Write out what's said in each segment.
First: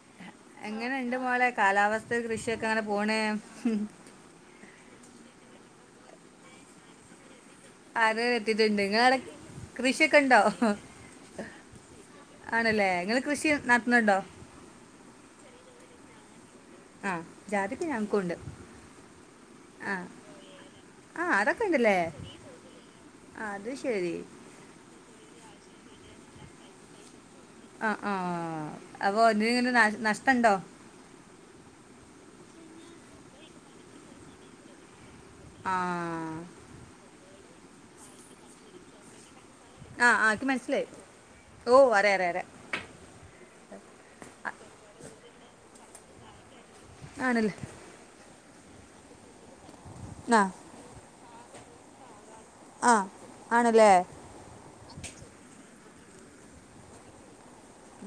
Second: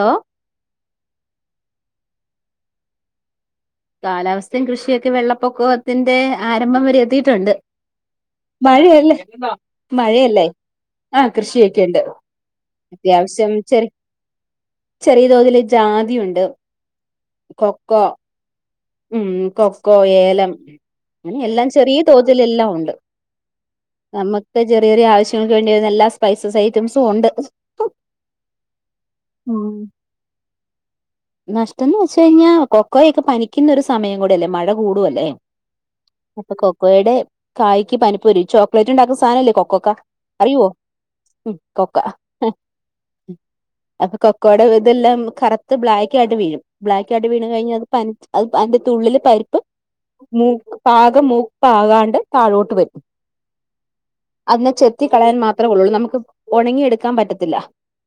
Hello എങ്ങനെ എൻ്റെ മോളെ കാലാവസ്‌ഥ കൃഷിയൊക്കെ അങ്ങനെ പോണ് കാലാവസ്ഥേം കൃഷിയൊ ക്കെ വെള്ളപ്പൊക്കത്തിൻ്റെ ആരംഭം വരെ എത്തിയിട്ടുണ്ട് ആരും എത്തിയിട്ടുണ്ട് മഴയല്ലേ, നിങ്ങളവിടെ കൃഷിയൊക്കെ ഉണ്ടോ മഴയല്ലേ ആ കൃഷിയൊക്കെയുണ്ട് ആണല്ലേ നിങ്ങൾ കൃഷി അത്യാവശ്യം ചെറി നടത്തുന്നുണ്ടോ ചെറിയ തോതില് ജാതിയുണ്ട് ആ ജാതിക്ക കൊക്കോ ഞങ്ങക്കൂണ്ട് ഉം കൊക്കോ, ഏലം ആ അതൊക്കെ എല്ലാം ഉണ്ടല്ലേ ചെറിയ തോതിലെല്ലാം ഉണ്ട്. അത് ശരി നമുക്ക് ചെറിയ ഒരു ആവശ്യം നമുക്ക് വേണ്ടിവരുന്ന എല്ലാ സ്‌പൈസസ് ഐറ്റംസും ഉണ്ട്. ആ ആ അപ്പോ ഇതിനിങ്ങനെ നാ നഷ്‌ടം ഇണ്ടോ? നഷ്ടന്നു വച്ചു കഴിഞ്ഞ കൊക്കോയൊക്കെ പനിക്കുന്ന ഒരു സമയം കൂടെയല്ലേ? മഴ കൂടുവല്ലേ ആ അപ്പൊ കൊക്കോയുടെ കായ്ക്ക് പനിപ്പ് വരും ഈ ചോ ക്ലേറ്റ് ഉണ്ടാക്കണ സാനല്ലേ കൊ കൊക്ക ആ ആ എനിക്ക് അറിയോ മനസ്സിലായി ഓ കൊക്ക അറിയാം അറിയാം അറിയാം അപ്പൊ കൊക്കയുടെ ഇതെല്ലാം കറു ത് ബ്ലാക്ക് ആയിട്ട് വീഴും ബ്ലാക്കായിട്ട് വീണു ആണല്ലേ കഴിഞ്ഞ അത് പനി അത് അതിന്റെള്ളിലെ പരിപ്പ് ആ മൂക് പാ [unintelligible] മൂപ്പാകാണ്ട് താഴോട്ട് ആ വരും ആണല്ലേ അതിനെ ചെത്തികളയാൻ മാ [unintelligible] ത്രേള്ളുള്ളു നമുക്ക് ഒണങ്ങിയെടുക്കാൻ പറ്റത്തില്ല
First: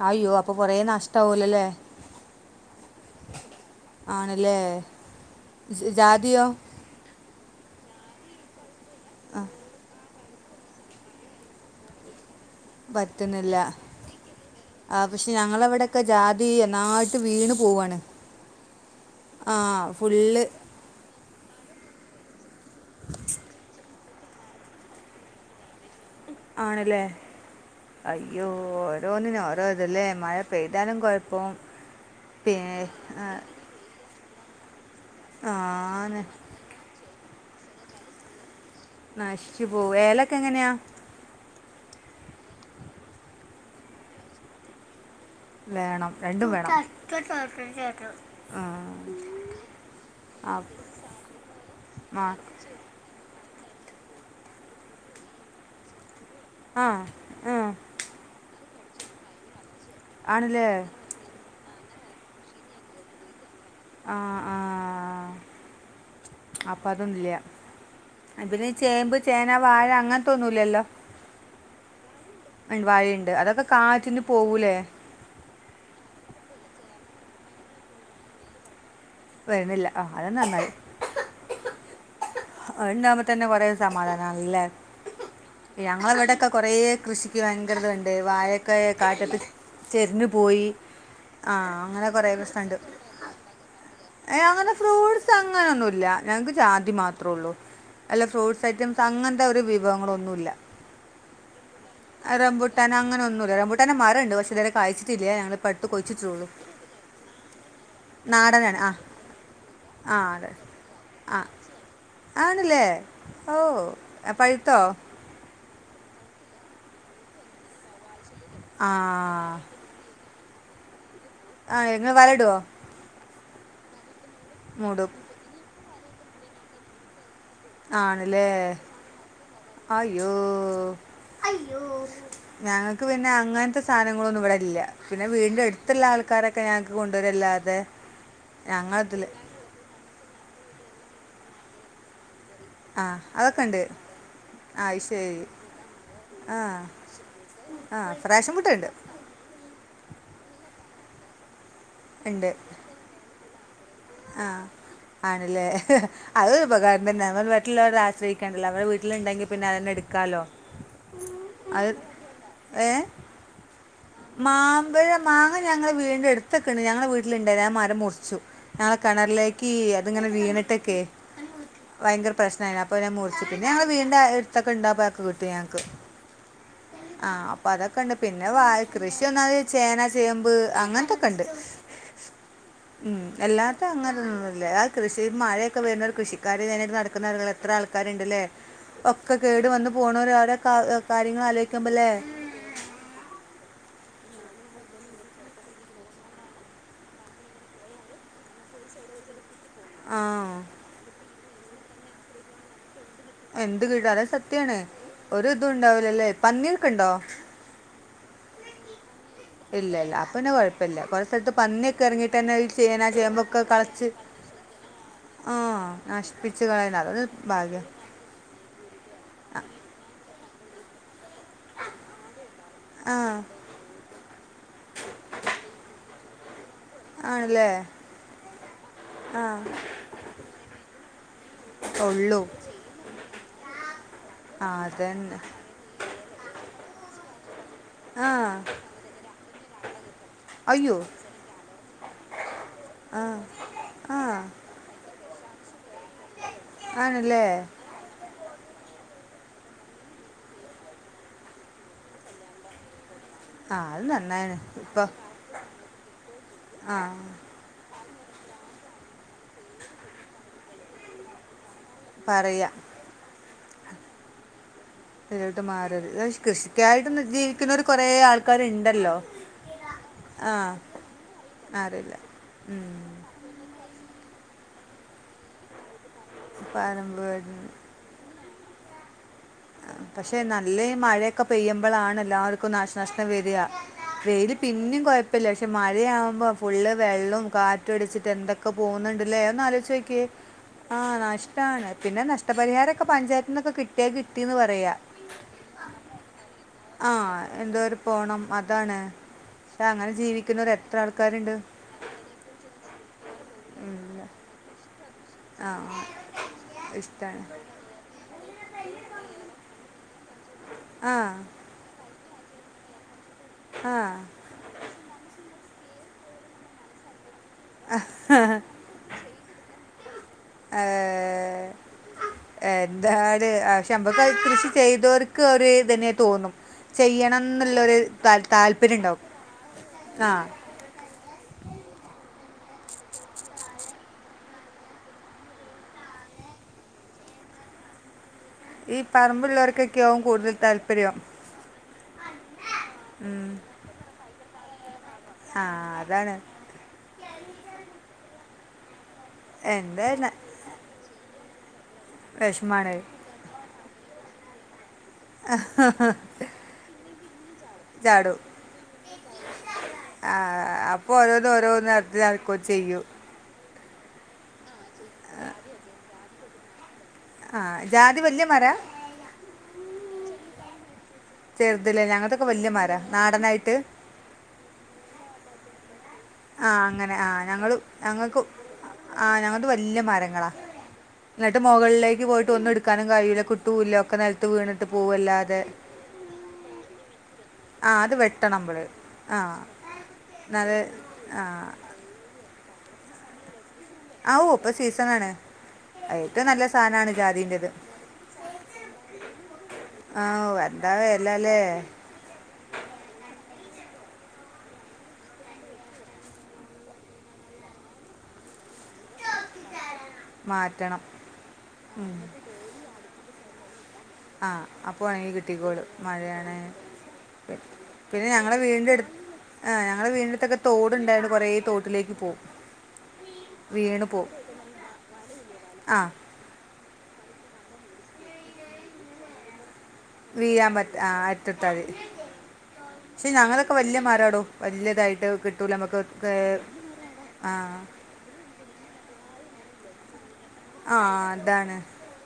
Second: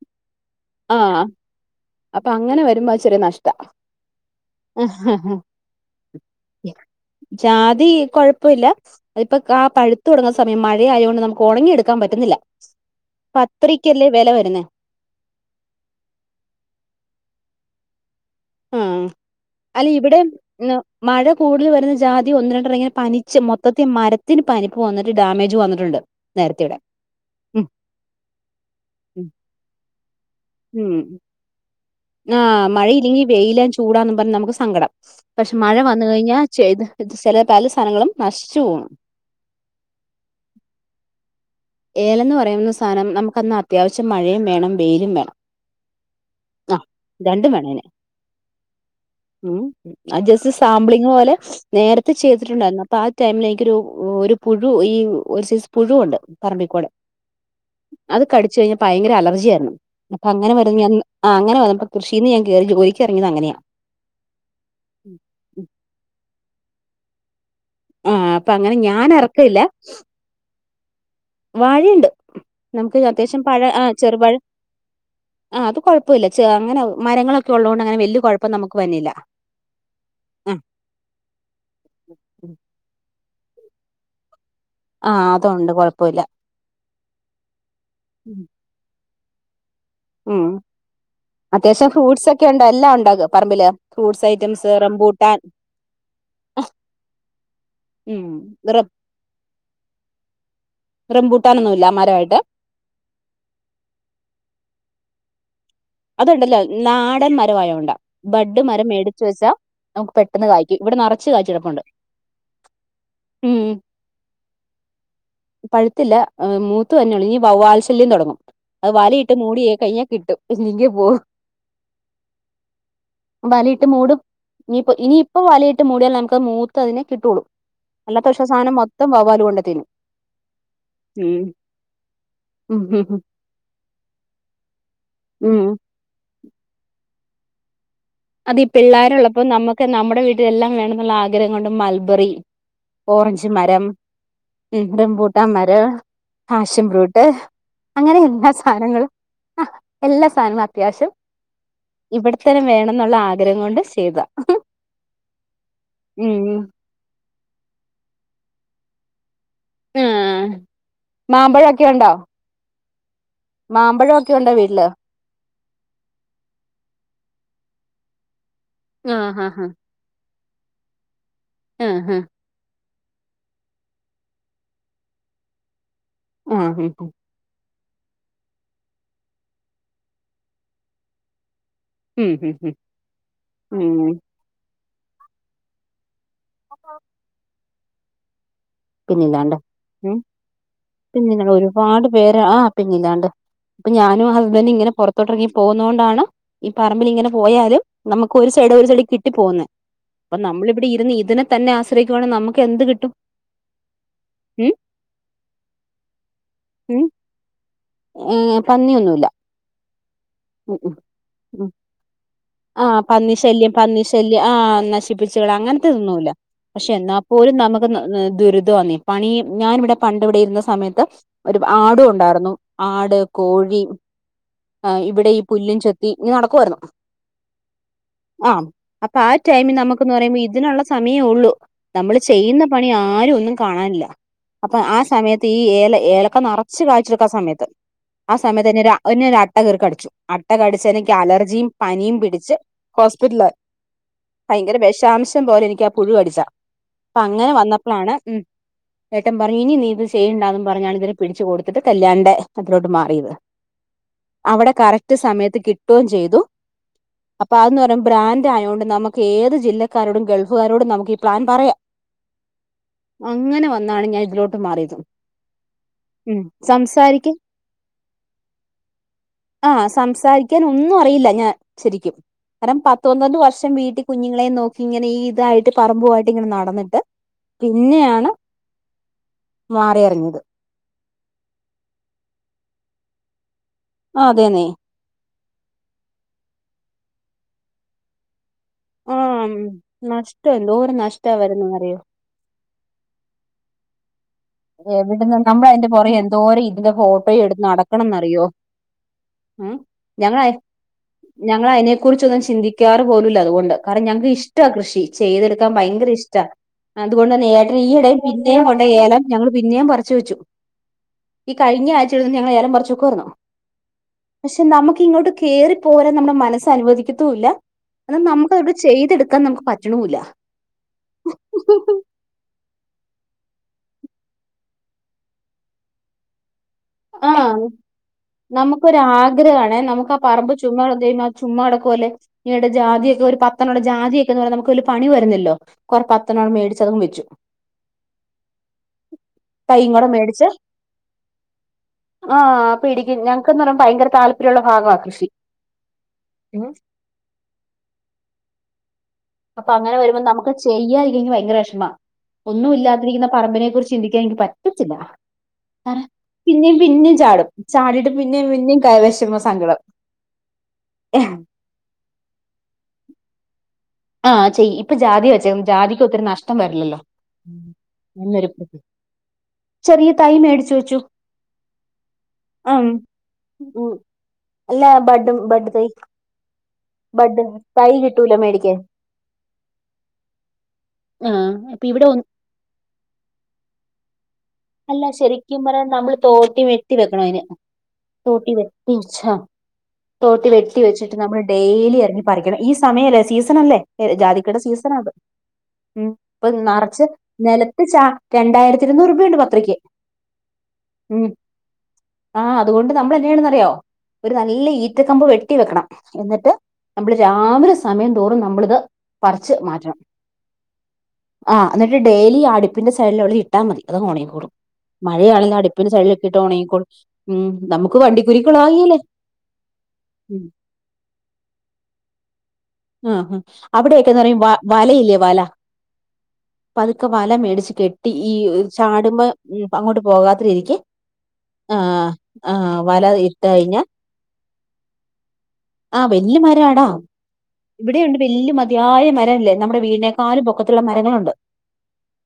അയ്യോ അപ്പൊ കുറെ നഷ്ടമാവൂല്ലല്ലോ ല്ലേ? പ്പോ അങ്ങനെ വരുമ്പോ ച്ചിരി നഷ്ടാ ആണല്ലേ ങ്ങ്ഹാ ഹാ ജാതിയോ ജാതി കുഴപ്പം ഇല്ല. അതിപ്പോ കാ പഴു തുടങ്ങുന്ന സമയം മഴയായോണ്ട് നമുക്ക് ഒണങ്ങിഎടുക്കാൻ പറ്റുന്നില്ല പറ്റുന്നില്ല പത്തരക്കല്ലേ വില വരുന്നേ ആ പക്ഷേ ഞങ്ങളവിടൊക്കെ ജാതി ന്നായിട്ട് വീണ്- പോവാണ് ആ ആ അല്ല ഇവിടേം ഫുള്ള് മഴ കൂ [unintelligible] വരുന്ന ജാതി ഒന്ന് ര [unintelligible] ഇങ്ങനെ പനിച്ചു മൊത്തത്തി മര ത്തിന് [unintelligible] പനിപ്പു വന്നിട്ട് ഡാമേജ് വന്നിട്ടുണ്ട് നേരത്തെ ഇവിടെ ആണല്ലേ ഉം അയ്യോ ഓരോന്നിനും ഓരോതല്ലേ മഴപെയ്താലും കുഴപ്പം ങാ പി മഴയില്ലെങ്കി ആ വെയിലാ ചൂടാ എന്നും പറഞ്ഞ് നമുക്ക് സങ്കടം ആ, പക്ഷേ മഴ വന്നു ന- കഴിഞ്ഞാൽ ചെയ്ത ചില പല സാധനങ്ങളും നശിച്ചുപോകും നശിച്ചുപോവും ഏലക്ക എങ്ങനെയാ ഏലം ന്നു പറയുന്ന സാധനം നമുക്കൊന്നാ അത്യാവശ്യം മഴയും വേണം വെയിലും വേണം വേണം രണ്ടും വേണം ആഹ് രണ്ടും വേണം അതിന് ആ. ഉം അത് ജസ്റ്റ് ആ സാമ്പിളിംഗ് പൊലെ നേരത്തെ ചെയ്തിട്ടുണ്ടായിരുന്നു അപ്പോ ആ ടൈമില ഒരു ഒരു പുഴു ഈ ഒരു സൈസ് പുഴു ഒണ്ട് ആ പറമ്പിക്കൂടെ ആ അത് കടിച്ചു കഴിഞ്ഞാ ഭയങ്കര അലർജി ആയിരുന്നു അപ്പ അങ്ങനെ ആണല്ലേ വരു [unintelligible] ആ അങ്ങനെ വന്നപ്പോൾ കൃഷിന്ന് ഞാൻ കേറി ജോലിക്ക് ഇറങ്ങിയത് അങ്ങനെയാ [inaudible] ആ അപ്പോ അതൊന്നുല്ലൃ ആ അപ്പൊ അതിന് അങ്ങനെ ഞാൻ ചേമ്പ് ചേനാ വാഴ അങ്ങനെത്തോന്നുന്നില്ലല്ലോ വാഴയിണ്ട് നമ്മുക്ക് വാഴയുണ്ട് അത്യാവശ്യം പഴ അതൊക്കെ കാറ്റിന് ചെറുപഴം പോവൂലേ അതു കൊഴപ്പയില്ല ചെ അങ്ങനെ മരങ്ങളൊക്കെ ഒള്ളക്കൊണ്ട് അങ്ങനെ വല്ല്യ കൊഴപ്പം നമ്മുക്ക് വന്നില്ല വരുന്നില്ല ആ അത് നന്നായി ഉം അത് ഇണ്ടവത് - തന്നെ കൊറെ സമാധാനായില്ലേ ആ അതുണ്ട് കുഴപ്പമില്ല ഞങ്ങളവടൊക്കെ കൊറെ കൃഷിക്ക് വയങ്കര ഇത് വേണ്ടേ ഉം വഴക്കയോ കാറ്റത്ത് ഉം ചെരിഞ്ഞുപോയി ആ അത്യാവശ്യം അങ്ങനെ ഫ്രൂട്ട്സ് കൊറെ ഒക്കെ ഉണ്ട് പ്രശ്നണ്ട് എല്ലാം ഉണ്ടാകും പറമ്പില് ഫ്രൂട്ട്സ് ഐറ്റംസ് അയിനങ്ങനെ ഫ്രൂട്സ് റംബൂട്ടാൻ അങ്ങനൊന്നുല്ല ഞങ്ങക്ക് ജാതി മാത്രം ഉള്ളൂ അല്ല ഉം ഫ്രൂട്സ് റം ഐറ്റംസ് അങ്ങ പിന്നവരെ വിവങ്ങളൊന്നുല്ല റംബൂട്ടാനൊന്നുമില്ല മരമായിട്ട് റബൂട്ടാൻ അങ്ങനൊന്നൂല്ല റംബൂട്ടന്റെ മരണ്ട് പഷേ ഇതുവരെ കയ്ച്ചി ത്തിലെയാണ് ഞങ്ങള് ഇ അതുണ്ടല്ലോ നാടൻ മരാമായൊണ്ട ബഡ് നാടനാണ് മരം ആ മേടിച്ചുവെച്ചാ നമുക്ക് ആ പെട്ടെന്ന് കയ്‌ക്കും ഇവിടെ നറച്ചു കായ്ച്ചുകിടപ്പുണ്ട് ആണ്ല്ലെ ഓ പഴുത്തോ പഴുത്തില്ല മൂത്തുവന്നെള്ളൂ ഇനി വവ്വാൽ ശല്യം തൊടങ്ങും ആ അത് വലയിട്ട് മൂടിയെ കഴിഞ്ഞാൽ കിട്ടും ഇല്ലെങ്കിൽ പോ ആ ഇങ്ങള് വലയിടോ വലയിട്ട് മൂടും ഇനിപ്പോ ഇനിപ്പോ വലയി യിട്ട് മൂടിയാലേ നമുക്ക് മൂത്ത് അതിനെ കിട്ടൊള്ളൂ ആണ്ല്ലെ കൊണ്ട് തിന്നും അയ്യോ ഉം ഉം ഞങ്ങക്ക് ഉം പിന്നെ അങ്ങനത്തെ സാധനങ്ങളൊന്നും ഇവിടെല്ലാ പിന്നെ ഉം വീടിന്റെ ഉം. അടുത്തുള്ള ആൾക്കാരൊക്കെ ഞങ്ങക്ക് കൊ ണ്ടരല്ലാതെ അതി പിള്ളേരോള്ളപ്പോ നമ്മുക്ക് നമ്മടെ വീട്ടില് എല്ലാം വേണന്നുള്ള ആ ഗ്രഹം കൊണ്ട് മൽബെറി ആ ഓറഞ്ച് അതൊക്കെ ഉണ്ട് മരം ആ അത് ശരി റംബൂട്ടാൻ മരം ആ പാഷൻ ബ്രൂട്ട് ആ അങ്ങനെ എല്ലാ പ്രാഷൻ മുട്ടുണ്ട് സാധനങ്ങളും എല്ലാ സാധനങ്ങളും അത്യാവശ്യം ഉണ്ട് ഇവിടെത്തന്നെ വേണം ആ ആണ്ലേ അത് ഉം ഉപകാരം തന്നെയാ മ്മള് മറ്റുള്ളോരെ ആശ്രയിക്കണ്ടല്ലോ മ്മളെ വീ ട്ടിലെണ്ടങ്കി പി പിന്നെ അതീന്നെടുക്കലോ ആഹ് മാമ്പഴൊക്കെ ഉണ്ടോ ഏഹ് മാമ്പഴൊക്കെ ഉണ്ടോ വീട്ടില് മാമ്പഴം മാങ്ങ ഞങ്ങൾടെ വീടിൻ്റെ അടുത്ത്ക്കെണ്ട് ഞങ്ങടെ വീട്ടിലുണ്ടായിരുന്നു ആ മ മുറിച്ചു ആഹ് കിണറിലേക്ക് അതിങ്ങനെ വീണി ട്ടെക്കേ ആഹ് ആഹ് ഹാ ഭയങ്കര പ്രശ്നായിരുന്നു അ അപ്പൊ അതങ്ങ് മുറിച്ചു പിന്നെ ഞങ്ങളുടെ വീടിൻ്റെ അടുത്തൊക്കെ ഉണ്ട് അപ്പൊ അതൊക്കെ കിട്ടും ഞങ്ങൾക്ക് ഉം അപ്പൊ അതൊക്കെയുണ്ട് പിന്നെ വ കൃഷി ഒന്നാമത് ചേന ചേമ്പ് അങ്ങനത്തെ ഒക്കെണ്ട് ഉം ഉം ഉം അല്ലാത്തെ ഉം അങ്ങനൊന്നുല്ല അ കൃഷി മഴയൊക്കെ വരുന്നോണ്ട് കൃഷി കാര്യം കഴിഞ്ഞിട്ട് നടക്കുന്നയാളുകൾ എത്ര ആൾക്കാരുണ്ടല്ലേ ഒക്കെ പിന്നില്ലാണ്ട് കേട് വന്ന് ഉം പോണവര് അവരെ കാ- കാര്യങ്ങൾ പിന്നില്ലേ ഒരുപാട് ആലോചിക്കുമ്പല്ലേ പേർ പിന്നില്ലാണ്ട് ഇപ്പം ഞാനും ഹസ്ബൻഡും ഇങ്ങനെ പുറത്തോട്ട് ഇറങ്ങിപ്പോകുന്ന കൊണ്ടാണ് ഈ പറമ്പിൽ ഇങ്ങനെ പോയാല് നമുക്ക് ഒരു സൈഡ് ഒരു സൈഡ് ഇങ്ങനെ കിട്ടിപ്പോകുന്നേ ആ അപ്പം നമ്മളിവിടെ ഇരുന്ന് തന്നെ ആശ്രയിക്കുവാണേൽ നമുക്ക് എന്ത് കിട്ടും എന്ത് കിട്ടും അത് ഉം സത്യമാണ് ഒരു ഇതും ഉണ്ടാവില്ലല്ലേ പന്നിയൊക്കെ ഉണ്ടോ പന്നിയൊന്നുമില്ല ഇല്ലയില്ല അപ്പോൾപ്പിന്നെ കുഴപ്പം ഇല്ല കുറെ സ്ഥലത്ത് പന്നിയൊക്കെ ഇറങ്ങീട്ട് ആഹ് പന്നി ശല്യം പന്നി ശല്യം ആഹ് നശിപ്പിച്ച് കളയുക ആ അങ്ങനത്തെ ഒന്നുമില്ല നശിപ്പിച്ച് പക്ഷേ കളയുന്ന എന്നാൽ അതൊരു പോലും ഭാഗ്യം നമുക്ക് ദുരിതമാണെന്നെ പണിയും ഞാൻ ഇവിടെ പണ്ട് ഇവിടെ ഇരുന്ന സമയത്ത് ഒരു ആടും ഉണ്ടായിരുന്നു ആ ആട് കോഴി ഇവിടെ ഈ പുല്ലും ചെത്തി ഇങ്ങനെ നടക്കുവായിരുന്നു ആണല്ലേ ആം അപ്പം ആഹ് ആ ടൈമിൽ നമുക്കെന്ന്പറയുമ്പം ഇതിനുള്ള സമയമേയുള്ളൂ നമ്മൾ ഉള്ളൂ ചെയ്യുന്ന പണി ആരുമൊന്നും കാണാനില്ല ആ അപ്പം ആഹ് അതന്നെ സമയത്ത് ഈ ഏലം ഏലക്ക നിറച്ച് നിറച്ച് കായ്ച്ചുകിടക്കണ സമയത്ത് ആ ആഹ് സമയത്ത് എന്നെ ഒരു എന്നെ ഒരു അട്ട അട്ട കടിച്ചു അട്ട കടിച്ച് അയ്യോ എനിക്ക് അലർജിയും പനിയും പിടിച്ച് ആ ഹോസ്പിറ്റലിൽ ആയി ആ ഭയങ്കര വിഷ അംശം പോലെ എനിക്ക് പുഴു കടിച്ചതാ അപ്പം ആണല്ലേ അങ്ങനെ വന്നപ്പോഴാണ് ഉം ഏട്ടൻ പറഞ്ഞു ഇനി നീ ഇത് ചെയ്യേണ്ടന്ന് പറഞ്ഞാണ് ഇവരെ പിടിച്ച് കൊടുത്തിട്ടാണ് കല്യാണിന്റെ അതിലോട്ട് മാറിയത് ആഹ് അവ്ടെ കറക്റ്റ് സമയത്ത് കിട്ട്വോം ചെയ്തു ആ അപ്പം അത് എന്നുപറയു ബ്രാന്റ് ആയകൊണ്ട് നമുക്ക് ഏത് ജില്ലക്കാരോടും ഗൾഫ് കാരോടും നമുക്ക് ഈ പ്ലാൻ പറയാം പറയാം ന്നാലും ഞാൻ ഇതിലോട്ട് മാറിയത് എങ്ങോട്ടുംമാറരുത് ഉം ക് ഷ് ഷ് ക്യത്യയിട്ട് ഇന്ന് ജീവിക്കുവര് കൊറെ ആൾക്കാര് ആഹ് സംസാരിക്കാൻ ഒന്നും അറിയില്ല ഞാൻ അറിയില്ല ശെരിക്കും കാരണം ഉം. പത്ത് പന്ത്രണ്ട് വർഷം വീട്ടി കുഞ്ഞുങ്ങളേം നോക്കി ഇങ്ങനെ ഈ ഇതായിട്ട് പറമ്പു ആയി ട്ട് ഇങ്ങനെ നടന്നിട്ട് പറമ്പ് പിന്നെയാണ് പഷേ മാറിയറിഞ്ഞത് നല്ലേ മഴ ക്കെ പെയ്യുംമ്പളാണ് എല്ലാർക്കും നാശനഷ്ട്ടം വരിക വെയില് അതെന്നെ പിന്നെം കോയ പ്പം ലേശം മഴയാമ്പം ഫുള്ള് വെള്ളോം കാറ്റും അടിച്ചിട്ട് എ ക്കെ പോകുന്നുണ്ട്ലെ ആഹ് ഒന്ന് ആലോചിച്ചു നോക്കിയേ നഷ്ടം എന്തോരം ആ നഷ്ടാ നഷ്ട്ടാണ് വരുന്നേന്നറിയോ പിന്നെ നഷ്ട്ട പരിഹാരം ഒക്കെ പഞ്ചായത്തിനോക്കെ കി [unintelligible] എവിടെന്ന് നമ്മളയിന്റെ പൊറകെ എന്തോരം ഇതിന്റെ ആ ഫോട്ടോ എടുത്ത് എന്തോ ഒരു നടക്കണം പോണം എന്നറിയോ അതാണ് പക്ഷെ അങ്ങനെ ഞങ്ങള് ജീവിക്കുന്നവർ എത്ര ആൾക്കാരുണ്ട് ഞങ്ങള് അതിനെ കുറച്ച് ഒന്നും ചിന്തിക്കാറ് പോലുംഇല്ല അതുകൊ കറി ഇല്ല. ഞങ്ങക്ക്‌ ഇഷ്ട്ടം ആ ബഷി ആ ചെയ്തെടുക്കാൻ ഭയങ്കര ഇഷ്ട്ടാ ഇഷ്ടമാണ് അത്കൊണ്ട്തന്നെ ഏട്ടൻ ഈയെടേം പിന്നേം കൊണ്ടോയി ഏലം ഇന്ന് ഞാൻ പറിച്ചുവെച്ചു. ഈ ആ കഴിഞ്ഞ ആഴ്‌ [unintelligible] ഞങ്ങൾ ഏലം പറിച്ചു വെക്കുവാരുന്നു പക്ഷെ നമുക്ക് ഇങ്ങോട്ട് കേറി പ്പോരാൻ നമ്മടെ മനസ് അനുവദിക്കത്തു ഇല്ല എന്നാ നമക്ക് ആ അതൊട്ട് ചെയ്ത് എടുക്കാൻ നമക്ക് പറ്റണു ഇല്ല. ഏഹ് എന്താണ് പക്ഷെ നമ്മക്ക് അത് ഇത്തിരീച്ചേ ചെയ്തോർക്ക് ഒര് ഇതന്നെ തോന്നും ചെയ്യണം ആഹ് എന്നുള്ളൊരു താൽ താല്പര്യം നമക്കൊര് ഉണ്ടാവും ആഗ്രഹം ആണേ നമ്മക്ക് ആ പറമ്പ് ചുമ്മ കെടന്ന് ദൈവമെ അത് ചുമ്മാ കെടക്കുവല്ലേ ഈയിടെ ജാതി ഒക്കെ ഒര് പത്തെണ്ണം ഒണ്ടേ ജാതി ഒക്കെന്ന് പറയുന്നെ നമക്ക് വല്യ പണി വരുന്നില്ലല്ലോ കൊറെ പത്തെണ്ണം അങ്ങ് മേടിച്ചതങ്ങ് വെച്ചു. ഈ പറമ്പുള്ളോർക്കൊക്കെയാവും കൂടുതൽ താല്പര്യം. ആഹ് പിടിക്കും ഉം. ഞങ്ങക്കെന്ന് പറയുമ്പോ ഭയങ്കര താൽ പര്യ ഒള്ള ഭാഗാ കൃഷ് ആ അതാണ് അപ്പൊ അങ്ങനെ എന്താ വരുമ്പോ നമുക്ക് ചെയ്യാൻ ഇല്ലങ്കിൽ ഭയങ്കര ചുമ്മാ വിഷമാണ് ഒന്നുമില്ലാതിരിക്കുന്ന പറമ്പിനെ കുറിച്ച് ചിന്തി എനിക്ക് പറ്റ റ്റത്തില്ല പിന്നേം പിന്നേം റ്റാണും ചാടും സങ്കടം അം അപ്പോ ഓരോന്ന് ഓരോന്നെടുത്ത് ചെയ്യും ആ ഇപ്പൊ ജാതി വെച്ചേക്കുന്നു ജാതിക്ക് ഒത്തിരി നഷ്ടം വരില്ലല്ലോ ആ ജാതി വലിയ മര ചെറിയ തൈമേടി ചോയ്ചു ചെറുത് ലെ ഞങ്ങളതൊക്കെ വലിയമര നാടനായിട്ട് [unintelligible] ആ അങ്ങനെ ആ ബെഡ് ഞങ്ങൾ തൈ കിട്ടൂലെ ഞങ്ങൾക്ക് മേടിക്കാൻ ആ ഞങ്ങളത് വലിയ മരങ്ങള ആഹ് നട്ട് അപ്പൊ ഇവിടെ ഒ മുകളിലേക്ക് പോയിട്ട് ഒന്ന് ഇട്ക്കാനും കയ്യുലകിട്ടുല്ല നെല അല്ല ശരിക്കും പറ ഞമ്മൾ തോട്ടി വെട്ടി വെക്കണം അയിന് ആ അത് തൊട്ടി വെട്ടണം നമ്മൾ ആ തൊട്ടി എന്നാൽ കെട്ടി ആ ല് ഈ സമയല്ലേ സീസൺ അല്ലെ ആ ഓ ജാതിക്കയുടെ ഇപ്പോൾ സീസൺ ആണിത്. സീസണാണ് ഉം ഏറ്റവും നല്ല അപ്പൊനറച്ച് സാധനമാണ് ജാതിൻ്റേത് നിലത്ത് രണ്ടായിരത്തി ഇരുന്നൂറ് രൂപ ഉണ്ട് ആ എന്താ ഉം വില അല്ലേ ആ അത് കൊണ്ട് നമ്മൾ എന്ത് ചെയ്യണമെന്ന് അറിയോ? ഒരു നല്ല ഈറ്റ കമ്പ് വെട്ടി വെക്കണം. എന്നിട്ട് നമ്മൾ രാവിലെ സമയം തോറും നമ്മൾ ഇത് പറിച്ച് മാറ്റണം. മാറ്റണം ആ എന്നിട്ട് ഉം. ഡയലി അടുപ്പിൻ്റെ സൈഡ് ലെ ട്ട മതി അത് ഉണങ്ങി ക്കൊ അഅപ്പൊ ഒണങ്ങി കിട്ടികൊളും മഴ അണെ ഒണങ്ങിക്കോളും ഉം നമുക്ക് പിന്നെ ഞങ്ങളുടെ വണ്ടിക്കുരുക്കളാകേലേ വീടിനടുത്ത് ഞങ്ങളുടെ വിടിനടുത്ത് തോട് ഉണ്ടയൊൻണ്ട് കോറെ ത്തോട്ടിലേക്ക് പ്പൊവും അവിടെക്കെന്ന് പറയുമ്പോ വലയില്ലേ വല ആ മേടിച്ച് കെട്ടി ഈ ചാടുമ്പോ അങ്ങോട്ട് പോകാത്ത വിയം രീതിക്ക് പറ്റ അരിത്ത് താദിരി ആഹ് ആഹ് വല പക്ഷേ ഇട്ട് ഞങ്ങൾക്കെ കഴിഞ്ഞാ വലിയമരടൊ? വലിയധയിട്ട് കിട്ടുലനമ്മക്ക് ആഹ് കേ വല്യ മരാടാ ആ ഇവിടെയുണ്ട് വലിയമതി യായ ഇല്ല ഇല്ല [unintelligible] പൊക്കത്തിലുള്ള ആ മരങ്ങളുണ്ട് അതാണ്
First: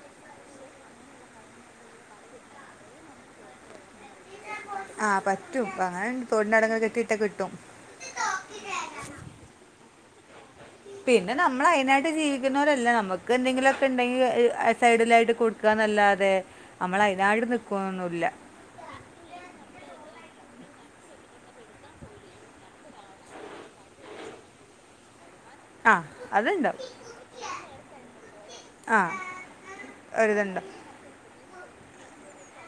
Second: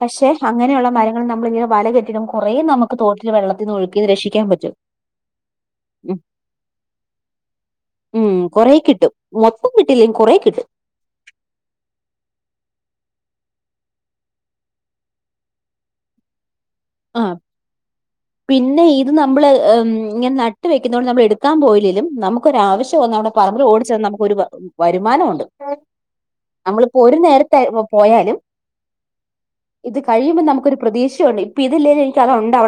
പക്ഷേ അങ്ങനെയുള്ള മരങ്ങള് നമ്മൾ ഇങ്ങനെ വല കെട്ടിയിടും കൊറേ നമ്മുക്ക് തോട്ടിലെ വെള്ളത്തീന്ന് ഒഴിക്കീന്ന് രക്ഷി ആഹ് പറ്റും പായ തോട്ടിനവടൊക്കെ കെട്ടിയിട്ടാ കിട്ടും കിട്ടില്ലെ കൊറേ കിട്ടും പിന്നെ നമ്മള് അയിനായിട്ട് ജീവിക്കുന്നോരല്ല നമുക്ക് എന്തെങ്കിലൊക്കെ ഇണ്ടങ്കി അ സൈഡിലാട്ട് കൊണ്ട് കൊടുക്ക ആഹ് പിന്നെ ഇത് നമ്മള് ഏ ഉം ഇങ്ങനെ ന ട്ട് വെയ്ക്കുന്നോണ്ട് നമ്മള് എടുക്കാൻ പോയില്ലേലും നമുക്കൊരാവശ്യം വന്നാ നമ്മടെ പറമ്പില് ഓടി ചെന്ന് നമുക്ക് ഒരു വ വരുമാനൊണ്ട് ആ നമ്മൾ അതുണ്ടാവും ഇപ്പൊ ഒരു നേരത്തെ ഇപ്പ പോയാലും ആ ഇത് കഴിയുമ്പോ നമുക്ക് ഒരിതുണ്ടാവും ഒരു പ്രേതീക്ഷ ഉണ്ട് ഇപ്പ ഇതില്ലേലും എനിക്ക് അത് ഒണ്ട് അവ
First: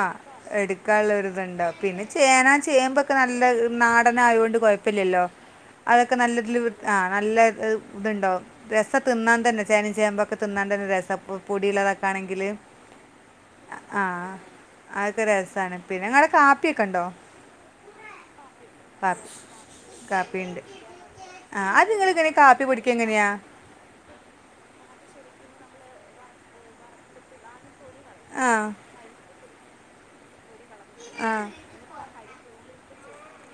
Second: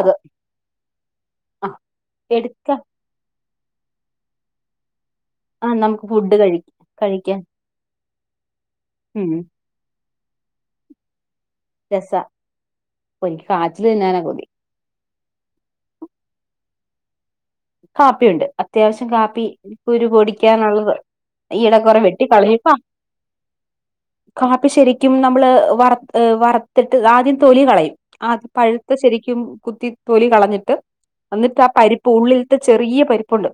ആഹ് എടുക്കാ ഒള്ള ഒരിത് ഉണ്ടവും. ആഹ് പിന്നെ ചേന എടുക്കാം ചേമ്പൊക്കെ നല്ല നാടനായോണ്ട് കൊഴപ്പ ഇല്ലല്ലോ ആഹ് നമുക്ക് അതൊക്കെ നല്ല ഫുഡ് കഴി ഇതില് വ് ആഹ് നല്ല കഴിക്കാൻ വ് ഇതുണ്ടാവും രസ ഉം തിന്നാൻ തന്നെ ചേന ചേമ്പൊ തിന്നാൻ തന്നെ രസം പ് രസാ പൊടിയില്ലാതാക്കാണെങ്കില് എനിക്ക് കാച്ചില് അ തിന്നാനാ ആഹ് കൊതി അതൊക്കെ രസാണ് പിന്നെ നിങ്ങള് കാപ്പിക്കെ ഒണ്ടോ കാപ്പി ഒണ്ട് അത്യാവശ്യം കാപ്പി കുരു കാപ്പി പൊടിക്കാൻ ഉണ്ട് ഒള്ളത് ഈ ആ എടേ അത് കൊറേ നിങ്ങൾ വെട്ടി എങ്ങനെ കളിഞ്ഞു കാപ്പി പ കുടിക്കുക എങ്ങനെയാ കാപ്പി ശെരിക്കും നമ് മ്മള് വറു ഏ വറുത്തിട്ട് ആദ്യം തൊലി കളയും ആ അഹ് പഴുത്ത ശെരിക്കും കുത്തി തൊലി കളഞ്ഞ് ട്ട് എന്നിട്ട് ആ പരിപ്പ് ഉള്ളിൽ ത്ത് ചെറിയെ പരിപ്പൊണ്ട്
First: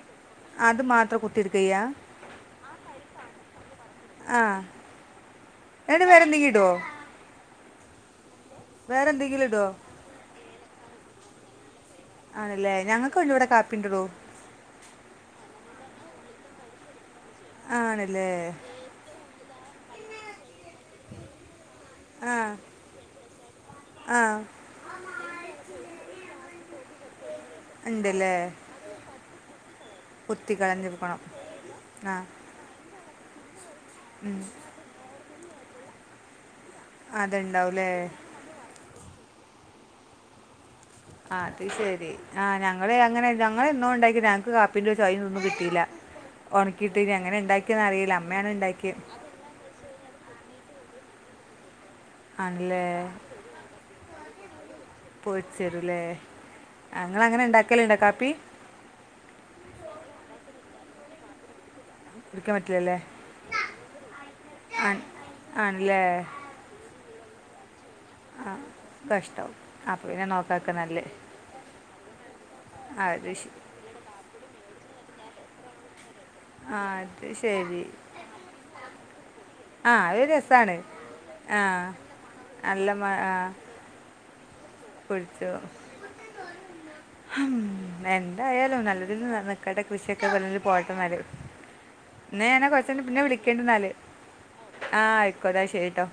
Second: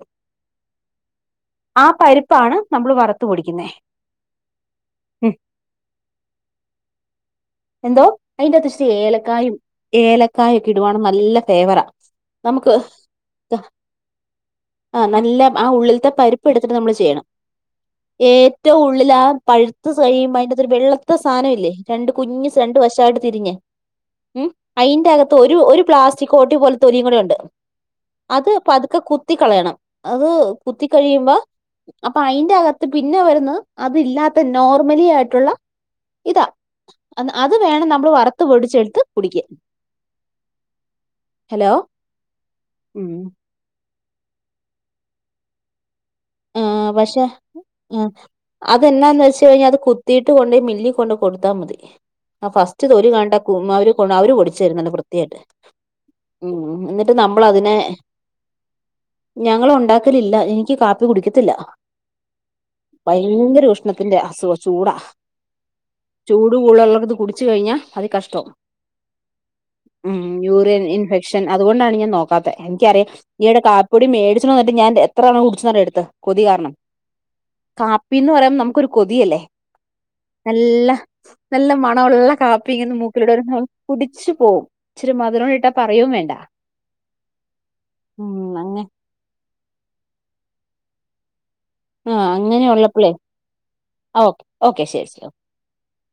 അത് മാത്രം കുത്തി എടുക്കെയ്യാ പരിപ്പാണ് നമ്മള് വറത്തു പൊടിക്കുന്നേ ആഹ് ഉം എടെ വേറെന്തെങ്കിലും ഇടോ എന്തോ അയിന്റത്ത് ഇച്ചിരി ഏലക്കായും ഇടുവോ ഏല ക്കായൊക്കെ ഇടുവാണെ നല്ല ഫ്ളേവറ നമുക്ക് ആണല്ലേ ഞങ്ങൾക്ക് ഉണ്ട് ഇവിടെ ത്ത് കാപ്പി ഉണ്ടോ ആഹ് നല്ല ആ ഉള്ളില ടെ പരിപ്പെടുത്തിട്ട് നമ്മള് ചെയ്യണം ആണല്ലേ ഏറ്റവും ഉള്ളില് ആ പഴു ത് ദിവസം കഴിയുമ്പോ അതിനാത്തൊരു വെള്ത്ത സാനം ഇല്ലേ ആ കുഞ്ഞ് സെണ്ട് വശവായിട്ട് തിരിഞ്ഞ് ആ മ് അയിന്റാത്ത് ഒരു ഒരു പ്ലാസ്റ്റിക്ക് കോട്ടി പോല തൊലിയും കൂടെയുണ്ട് ഉണ്ടല്ലേ അത് പതുക്കെ കു ത്തി കളയണം അതൂ കുത്തി കഴിയുമ്പോ ആ അപ്പ അയിന്റെ അക ത്ത് പിന്നെ വരുന്നു അത് ഇല്ലാത്ത ഉം. നോർമലി ആയി ട്ടുള്ള ഇതാ അന്ന് അത് അതുണ്ടാവും വേണം അല്ലേ നമ്മൾ വർത്ത് പൊടിച്ച് എട്ത്ത് കുടിക്കാ ആ അത് ശരി ആ ഞങ്ങൾ അങ്ങനെ ഞങ്ങൾ എന്നോ ഇണ്ടാ ക്കി ഞങ്ങക്ക് കാപ്പിന്റെ ചൊയിം ഇതൊന്നും കിട്ടിലാ ആ പക്ഷേ അ അമ്മയാണ് ഉണ്ടാക്കിയത് അതെന്നാന്ന് വെച്ച് കഴിഞ്ഞാ അത് കുത്തിയിട്ട് കൊണ്ടോയ് മില്ലി കൊണ്ട് കൊട്ത്താ മതി ആ ആണല്ലേ ഫസ്റ്റ് തൊലി കണ്ടാ [unintelligible] ഒര് കൊണ്ട് അവര് പൊടി ചരും നല്ല വൃത്തി ആയിട്ട് പൊരിച്ച് തരൂല്ലേ മ് എന്നിട്ട് നിങ്ങൾ അങ്ങനെ നമ്പള അതിനെ ഉണ്ടാക്കലുണ്ടോ കാപ്പി ഞങ്ങള് ഉണ്ടാക്കല് ഇല്ല എനിക്ക് കാ ഇത് കുടിക്കത്തില്ല കുടിക്കാൻ പറ്റില്ലല്ലേ ഭയങ്കര ഊഷ്ണത്തിന്റെ അസുഖം ചൂട ആണ് ആണല്ലേ ചൂട് കൂളള്ളോട്ത്ത് കുടി റ്റ് കഴിഞ്ഞാ അതി കഷ്ട്ടോ ആ കഷ്ടമാവും അപ്പോൾ മ് പിന്നെ നോക്കാക്ക യൂറിയൻ നല്ല ഇൻഫെക്ഷൻ അത് കൊണ്ടാണ് ഞാൻ പാത്തേ ആ എൻക്കറിയ അത് ശരി ഏഴ് കാക്കുടിം മേടിച്ചിണോ ത ന്നിട്ട് ഞാൻ തേ എത്രണ്ണം കുടിച്ചു ന്നറിയോ എ കൊതി കാരണം ആ അത് ശരി കാപ്പി ന്നു പറയാൻ നമുക്കൊരു കൊതിയല്ലേ ആ അത് രസമാണ് നല്ല ആ നല്ല മണമുള്ള കാപ്പി നല്ല ഇങ്ങനെ മൂക്കിലിടരുന്നോ കുടിച് പോകും പിടിച്ചോ ഹം ഉം അങ്ങ എന്തായാലും നല്ല രീതിൽ നടക്കട്ടെ കൃഷി ഒക്കെ വല്ലു പോട്ടെന്നാല് ആ ഇന്നാ ഞാന കുറച്ച കഴിഞ്ഞിട്ട് അങ്ങനെയുള്ളപ്പളേ പിന്നേ വിളിക്കണ്ട് ന്നാല് ഓക്കെ ഓക്കെ ആ ശരി ശരി ആയിക്കോട്ടെ അത് ശെരിട്ടോ